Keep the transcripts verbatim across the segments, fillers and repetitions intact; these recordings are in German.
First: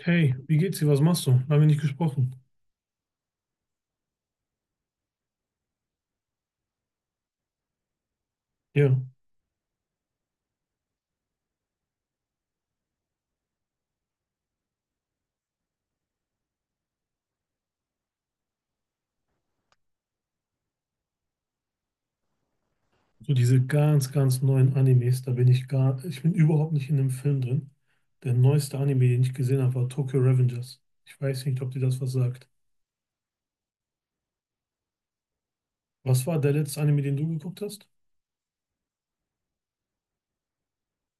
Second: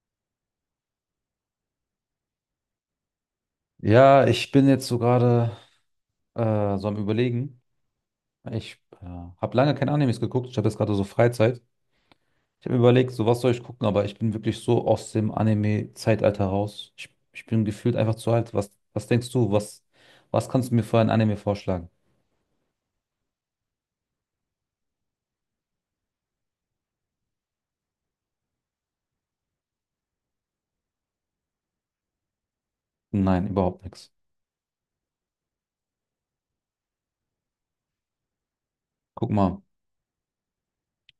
Hey, wie geht's dir? Was machst du? Lange nicht gesprochen. Ja, ich bin jetzt so gerade äh, so am Überlegen. Ich Ja, äh, habe lange keine Animes geguckt. Ich habe jetzt gerade so Freizeit. Ich habe mir überlegt, so was soll ich gucken, aber ich bin wirklich so aus dem Anime-Zeitalter raus. Ich, ich bin gefühlt einfach zu alt. Was, was denkst du? Was, was kannst du mir für ein Anime vorschlagen? so diese ganz, ganz neuen Animes, da bin ich gar, ich bin überhaupt nicht in dem Film drin. Der neueste Anime, den ich gesehen habe, war Tokyo Revengers. Ich weiß nicht, ob dir das was sagt. Nein, überhaupt nichts. Was war der letzte Anime, den du geguckt hast? Guck mal,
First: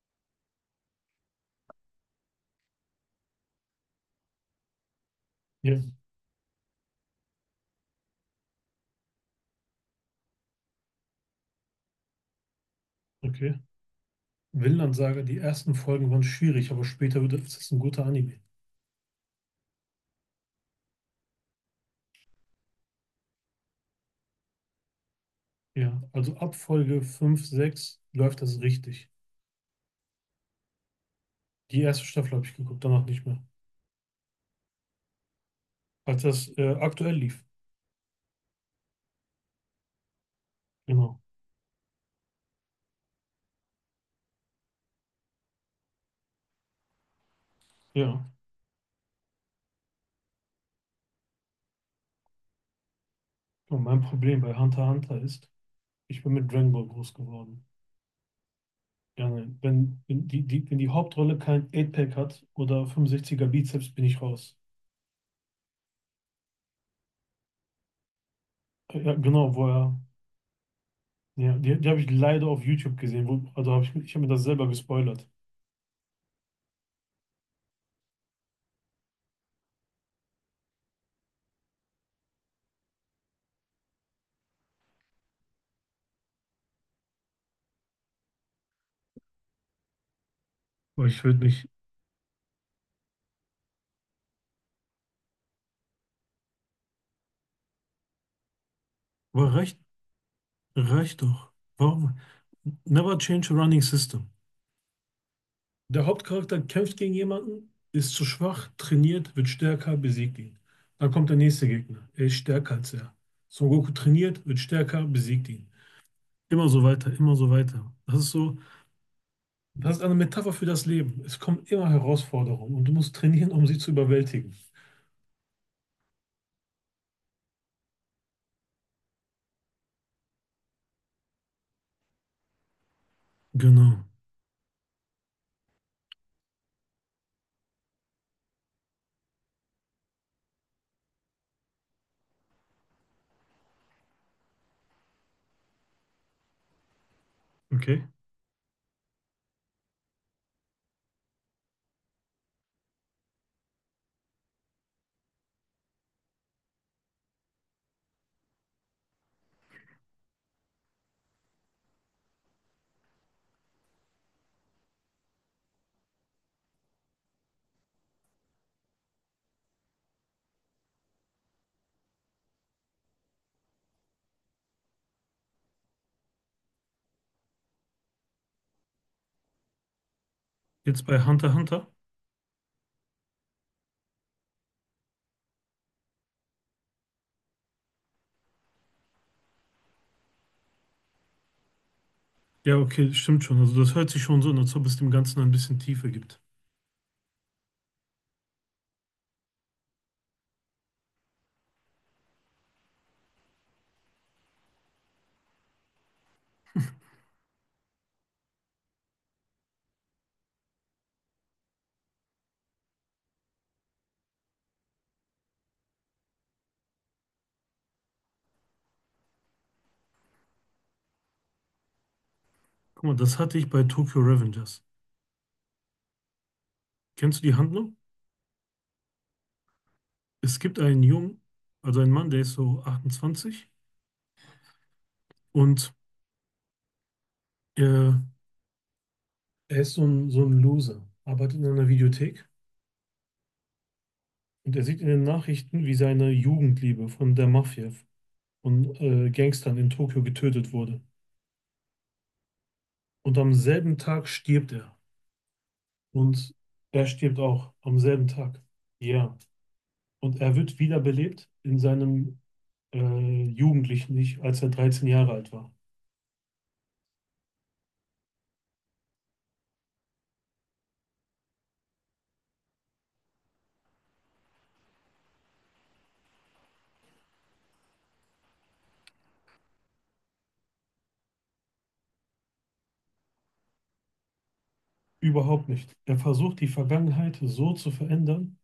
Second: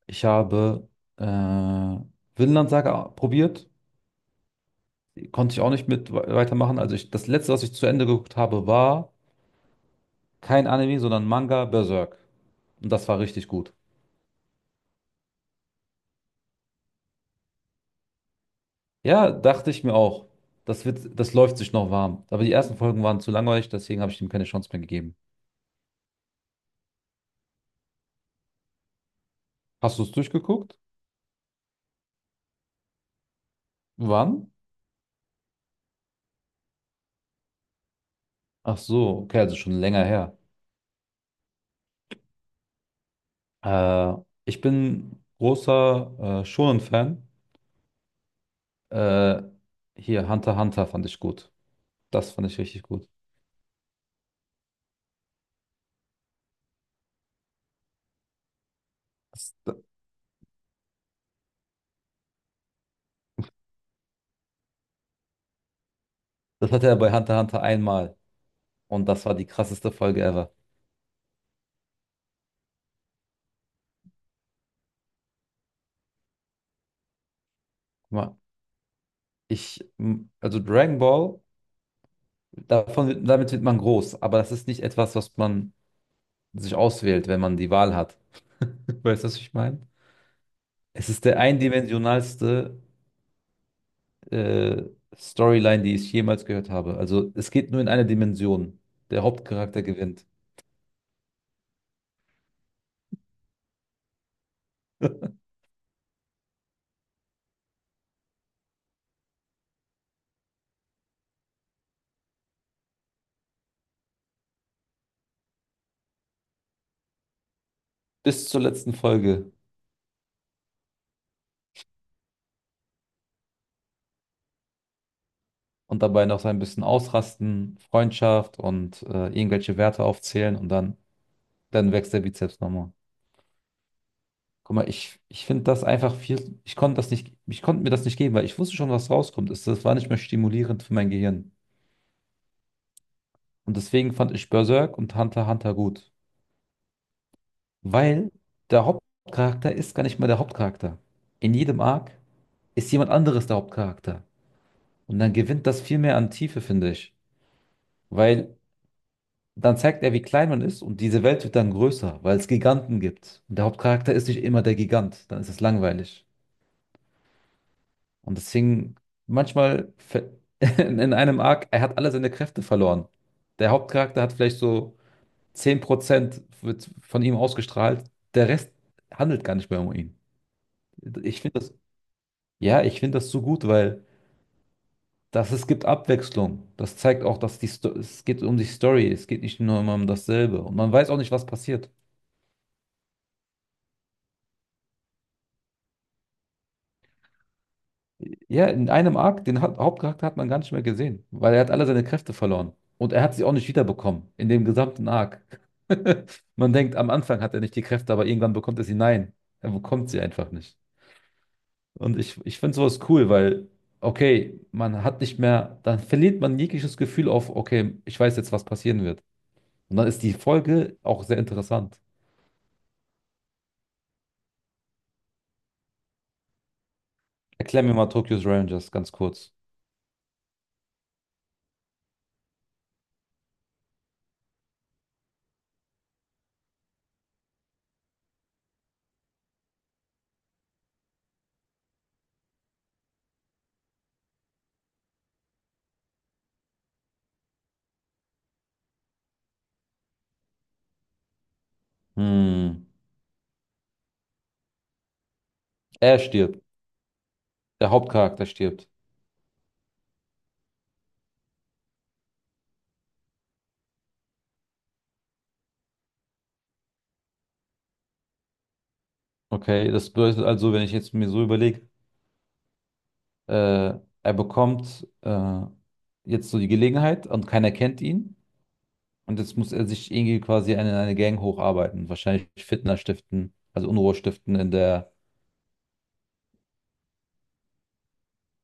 ich habe äh, Vinland Saga probiert. Konnte ich auch Ja, nicht mit we- weitermachen. Also ich, das letzte, was ich zu Ende geguckt habe, war kein Anime, sondern Manga Berserk. Und das war richtig okay. gut. Vinland Saga, die ersten Folgen waren schwierig, aber später wird es ist ein guter Anime. Ja, dachte ich mir auch. Das wird, das läuft sich noch warm. Aber die ersten Folgen waren zu langweilig, deswegen habe ich ihm keine Chance mehr gegeben. Ja, also ab Folge fünf, sechs läuft das richtig. Hast du es durchgeguckt? Die erste Staffel habe ich geguckt, danach nicht mehr. Wann? Als das äh, aktuell lief. Ach so, okay, also schon länger her. Genau. Äh, Ich bin großer äh, Shonen-Fan. Ja. Äh, Hier, Hunter x Hunter fand ich gut. Das fand ich richtig gut. Und mein Problem bei Hunter x Hunter ist, ich bin mit Dragon Ball groß geworden. Ja, Das, nein. Wenn, wenn, die, die, wenn die Hauptrolle kein acht-Pack hat oder fünfundsechziger Bizeps, bin ich raus. das hatte er bei Hunter x Hunter einmal. Und Ja, das war die genau, wo krasseste er. Folge ever. Ja, die, die habe ich leider auf YouTube gesehen. Wo, also habe ich, ich habe mir das selber gespoilert. Guck mal, ich, m- also Dragon Ball, davon, wird- damit wird man groß, aber das ist nicht etwas, was man sich auswählt, wenn man die Wahl hat. Weißt du, was ich meine? Aber Es ich ist würde der mich. eindimensionalste äh, Storyline, die ich jemals gehört habe. Also es geht nur in eine Dimension. Der Aber reicht, Hauptcharakter gewinnt. reicht doch. Warum? Never change a running system. Der Hauptcharakter kämpft gegen jemanden, ist zu schwach, trainiert, wird stärker, besiegt ihn. Dann kommt der nächste Gegner. Er ist stärker als er. Son Goku trainiert, wird stärker, besiegt ihn. Immer so weiter, immer so weiter. Das ist Bis so, zur letzten Folge. das ist eine Metapher für das Leben. Es kommen immer Herausforderungen und du musst trainieren, um sie zu überwältigen. Und dabei noch so ein bisschen ausrasten, Freundschaft und äh, irgendwelche Werte aufzählen und dann, dann wächst der Bizeps nochmal. Genau. Guck mal, ich, ich finde das einfach viel. Ich konnte das nicht, ich konnte mir das nicht geben, weil ich wusste schon, was rauskommt. Es, das war nicht mehr stimulierend für mein Gehirn. Und deswegen fand ich Berserk und Hunter x Hunter gut. Okay. Weil der Hauptcharakter ist gar nicht mehr der Hauptcharakter. In jedem Arc ist jemand anderes der Hauptcharakter. Und dann gewinnt das viel mehr an Tiefe, finde ich. Weil dann zeigt er, wie klein man ist und diese Welt wird dann größer, weil es Giganten gibt. Und der Hauptcharakter ist nicht immer der Gigant, dann ist es langweilig. Und deswegen manchmal ver- in einem Arc, er hat alle seine Kräfte verloren. Der Hauptcharakter hat vielleicht so zehn Prozent wird von ihm ausgestrahlt, der Rest handelt gar nicht mehr um ihn. Jetzt bei Ich Hunter x finde Hunter. Ja, ich finde das so gut, weil das, es gibt Abwechslung. Das zeigt auch, dass die Sto es geht um die Story. Es geht nicht nur immer um dasselbe. Und man weiß auch nicht, was passiert. Ja, okay, stimmt schon. Also das hört sich schon so an, als ob es dem Ganzen ein bisschen Tiefe gibt. Ja, in einem Arc, den Ha- Hauptcharakter hat man gar nicht mehr gesehen, weil er hat alle seine Kräfte verloren. Und er hat sie auch nicht wiederbekommen, in dem gesamten Arc. Man denkt, am Anfang hat er nicht die Kräfte, aber irgendwann bekommt er sie. Nein, er bekommt sie einfach nicht. Und ich, ich finde sowas cool, weil, okay, man hat nicht mehr, dann verliert man jegliches Gefühl auf, okay, ich weiß jetzt, was passieren wird. Und dann ist die Folge auch sehr interessant. Guck mal, das hatte ich bei Tokyo Revengers. Kennst du die Erklär mir Handlung? mal Tokyo's Revengers ganz kurz. Es gibt einen Jungen, also einen Mann, der ist so achtundzwanzig und äh, er ist so ein, so ein Loser, arbeitet in einer Videothek und er sieht in den Nachrichten, wie seine Jugendliebe von der Mafia, von äh, Gangstern in Tokio getötet wurde. Hm. Und am selben Tag stirbt er. Er Und stirbt. er stirbt auch Der am selben Hauptcharakter Tag. stirbt. Ja. Und er wird wiederbelebt in seinem äh, jugendlichen Ich, als er dreizehn Jahre alt war. Okay, das bedeutet also, wenn ich jetzt mir so überlege, äh, er bekommt äh, jetzt so die Gelegenheit und keiner kennt ihn. Und jetzt muss er sich irgendwie quasi in eine eine Gang hocharbeiten. Wahrscheinlich Fitner stiften, also Unruhe stiften in der. Überhaupt nicht. Er versucht, die Vergangenheit so zu verändern,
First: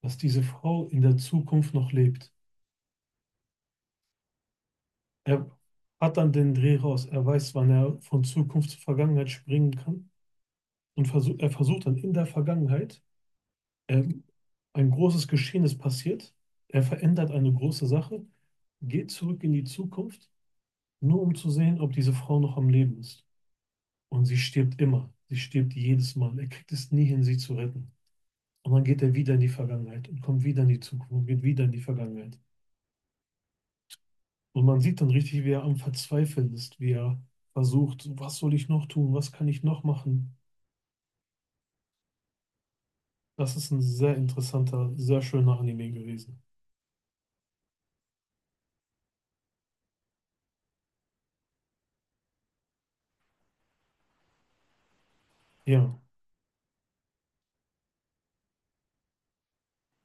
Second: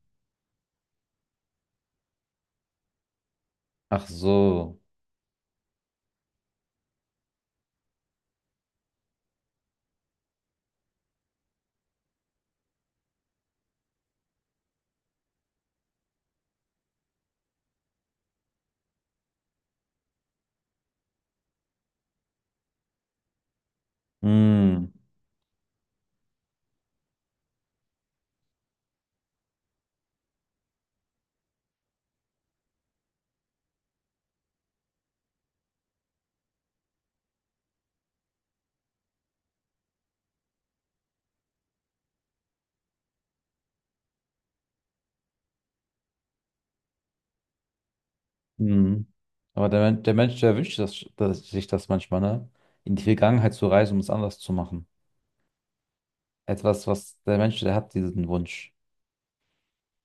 dass diese Frau in der Zukunft noch lebt. Ach so. Er hat dann den Dreh raus. Er weiß, wann er von Zukunft zur Vergangenheit springen kann. Und versuch, er versucht dann in der Vergangenheit, ähm, ein großes Geschehen ist passiert. Er verändert eine große Sache, geht zurück in die Zukunft, nur um zu sehen, ob diese Frau noch am Leben ist. Und sie stirbt Hm. immer. Sie stirbt jedes Mal. Er kriegt es nie hin, sie zu retten. Und dann geht er wieder in die Vergangenheit und kommt wieder in die Zukunft und geht wieder in die Vergangenheit. Und man sieht dann richtig, wie er am Verzweifeln ist, wie er versucht, was soll ich noch tun, was kann ich noch machen. Das ist ein sehr interessanter, sehr schöner Anime gewesen. Mhm. Aber der, Men- der Mensch, der wünscht das, dass, sich das manchmal, ne? In die Vergangenheit zu reisen, um es anders zu machen. Ja, Etwas, was der Mensch, der hat diesen Wunsch.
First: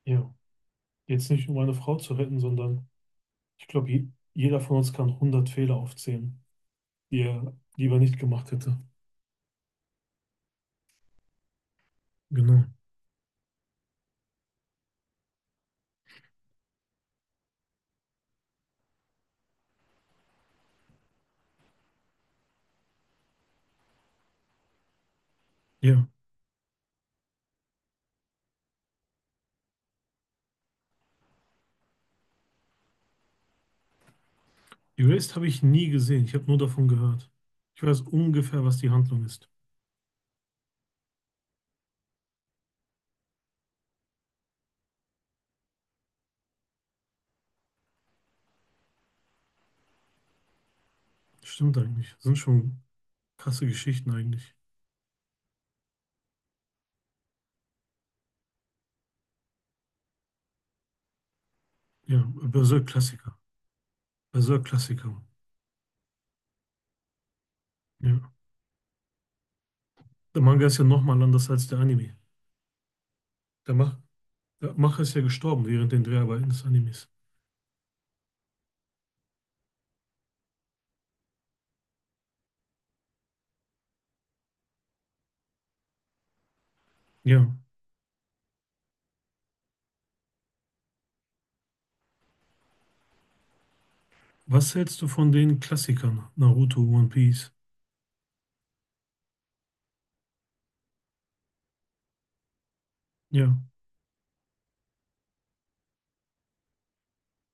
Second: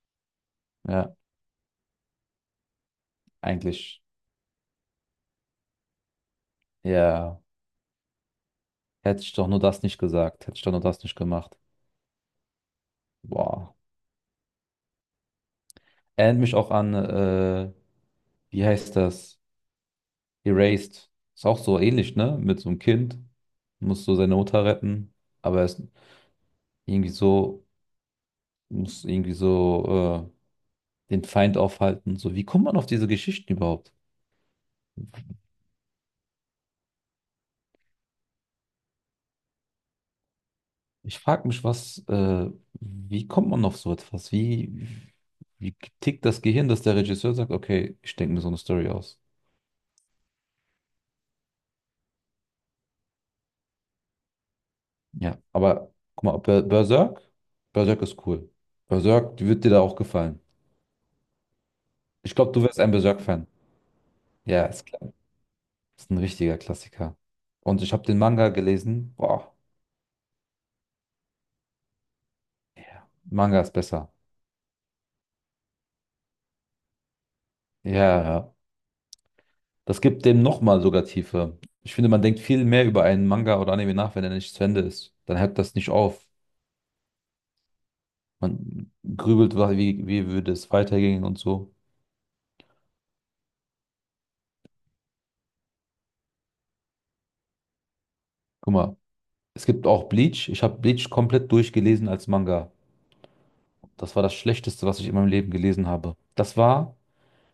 ja. Ja, Jetzt nicht um eine Frau zu retten, sondern ich glaube, eigentlich. je, jeder von uns kann hundert Fehler aufzählen, die Ja, er lieber nicht gemacht hätte. hätte ich doch nur das nicht gesagt. Hätte ich doch nur das nicht gemacht. Genau. Boah. Erinnert mich auch an, äh, wie heißt das? Erased. Ist auch so ähnlich, ne? Mit so einem Kind. Muss so seine Mutter retten. Aber er ist Ja. irgendwie so, muss irgendwie so, äh, den Feind aufhalten. So, wie kommt man auf diese Geschichten überhaupt? Erased habe ich nie gesehen. Ich habe nur davon gehört. Ich weiß ungefähr, was die Handlung ist. Ich frage mich, was, äh, wie kommt man auf so etwas? Wie, wie tickt das Gehirn, dass der Regisseur sagt, okay, ich denke mir so eine Story aus. Stimmt eigentlich. Sind schon krasse Geschichten eigentlich. Ja, aber guck mal, Ber- Berserk, Berserk ist cool. Berserk wird dir da auch gefallen. Ja, Ich glaube, du wärst ein Berserk-Klassiker. Berserk-Fan. Ja, ist klar. Berserk-Klassiker. Ist ein richtiger Klassiker. Und ich habe den Ja. Manga gelesen. Boah, Der Manga ist ja nochmal anders als der Anime. Manga ist Der, Mach besser. der Macher ist ja gestorben während den Dreharbeiten des Animes. Ja, ja. Das gibt dem nochmal sogar Tiefe. Ich finde, man denkt viel mehr über einen Manga oder Anime nach, wenn er nicht zu Ende ist. Dann hört das nicht auf. Ja. Man grübelt, wa- wie, wie würde es weitergehen und so. Was hältst du von den Klassikern? Naruto, One Piece? Guck mal, es gibt auch Bleach. Ich habe Bleach komplett durchgelesen als Manga. Ja. Das war das Schlechteste, was ich in meinem Leben gelesen habe. Das war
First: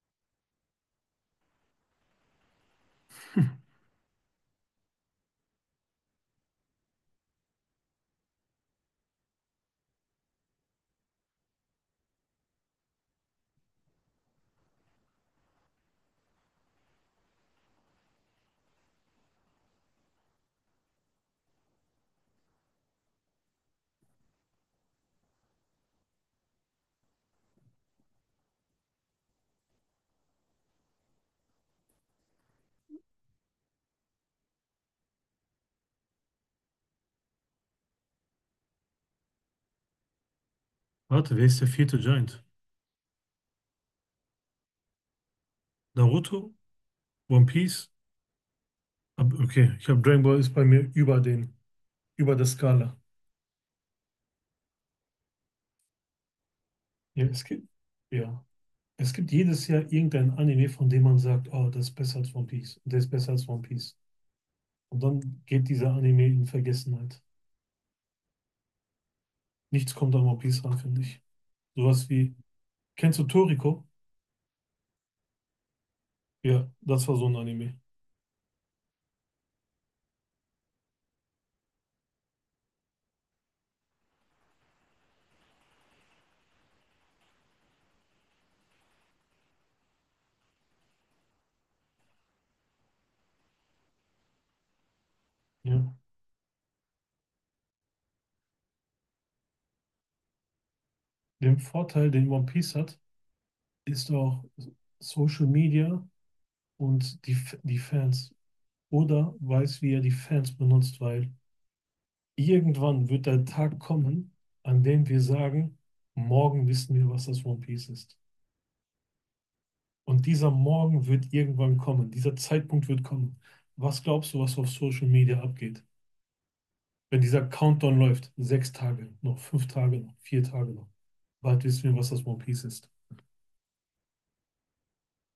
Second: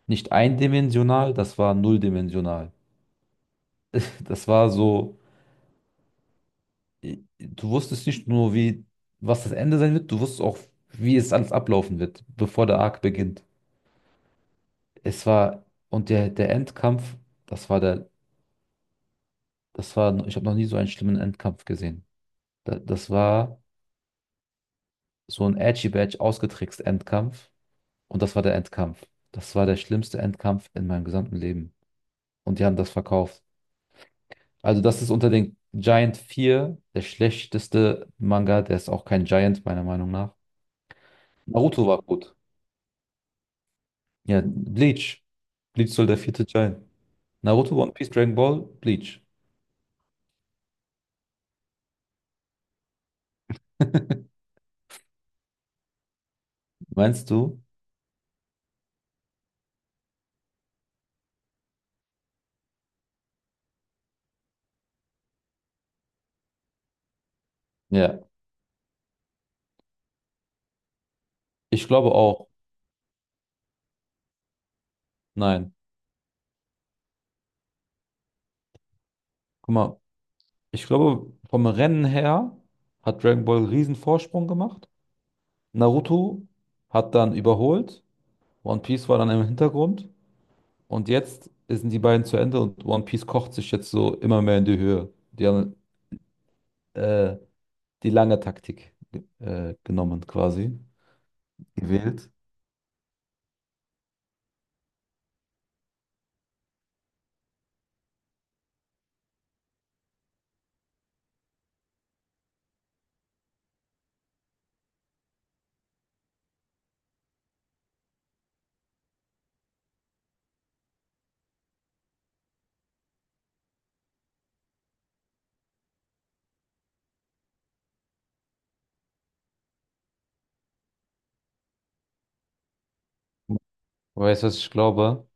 nicht eindimensional, das war nulldimensional. Das war so, äh, du wusstest nicht nur, wie, was das Ende sein wird, du wusstest auch, wie es alles ablaufen wird, bevor der Arc beginnt. Es war, und der, der Endkampf, das war der, das war, ich habe noch nie so einen schlimmen Endkampf gesehen. Da- Das war so ein Edgy Badge ausgetrickst Endkampf. Und das war der Endkampf. Das war der schlimmste Endkampf in meinem gesamten Leben. Und die haben das verkauft. Also, das ist unter den Giant vier der schlechteste Manga. Der ist auch kein Giant, meiner Meinung nach. Warte, wer ist der Naruto vierte war gut. Giant? Ja, Bleach. Bleach soll der vierte Naruto? Giant. One Naruto, Piece? One Piece, Dragon Ball, Bleach. Ab, okay, ich habe Dragon Ball ist bei mir über den, über der Skala. Ja, Meinst es du? gibt, ja. Es gibt jedes Jahr irgendein Anime, von dem man sagt, oh, das ist besser als One Piece. Der ist besser als One Piece. Und dann geht dieser Anime in Vergessenheit. Ja, Nichts kommt an One Piece ran, finde ich. ich Sowas glaube wie auch. Kennst du Toriko? Nein. Ja, das war so ein Anime. Guck mal, ich glaube, vom Rennen her hat Dragon Ball einen riesen Vorsprung gemacht. Naruto hat dann überholt, One Piece war dann im Hintergrund und jetzt sind die beiden zu Ende und One Piece kocht sich jetzt so immer mehr in die Höhe. Die haben Ja. äh, die lange Taktik äh, genommen quasi, Den Vorteil, den gewählt. One Piece hat, ist auch Social Media und die, F- die Fans. Oda weiß, wie er die Fans benutzt, weil irgendwann wird der Tag kommen, an dem wir sagen, morgen wissen wir, was das One Piece ist. Und dieser Morgen wird irgendwann kommen, dieser Zeitpunkt wird kommen. Was glaubst du, was auf Social Media abgeht? Wenn dieser Countdown läuft, sechs Tage noch, fünf Tage noch, vier Tage noch, bald wissen wir, was das One Piece ist. Weißt du, was ich glaube?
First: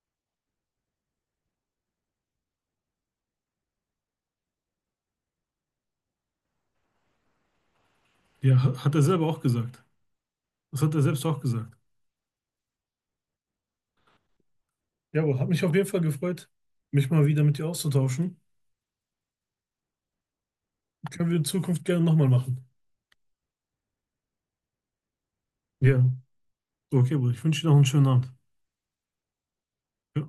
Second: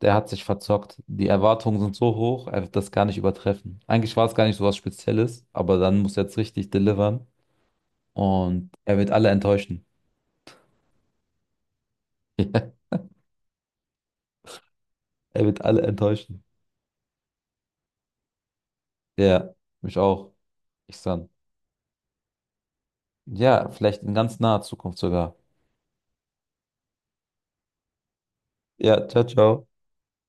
Der hat sich verzockt. Die Erwartungen sind so hoch, er wird das gar nicht übertreffen. Eigentlich war es gar nicht so was Spezielles, aber dann muss er jetzt richtig delivern Ja, und hat er er wird selber alle auch gesagt. enttäuschen. Das hat er selbst auch gesagt. Ja, Ja, aber er hat wird mich auf alle jeden Fall enttäuschen. gefreut, mich mal wieder mit dir auszutauschen. Ja, mich auch. Ich sag. Können wir in Zukunft gerne nochmal machen. Ja, vielleicht in ganz naher Zukunft sogar. Ja. Okay, Bruder, ich wünsche dir noch einen schönen Abend. Ja, ciao, ciao. Ja.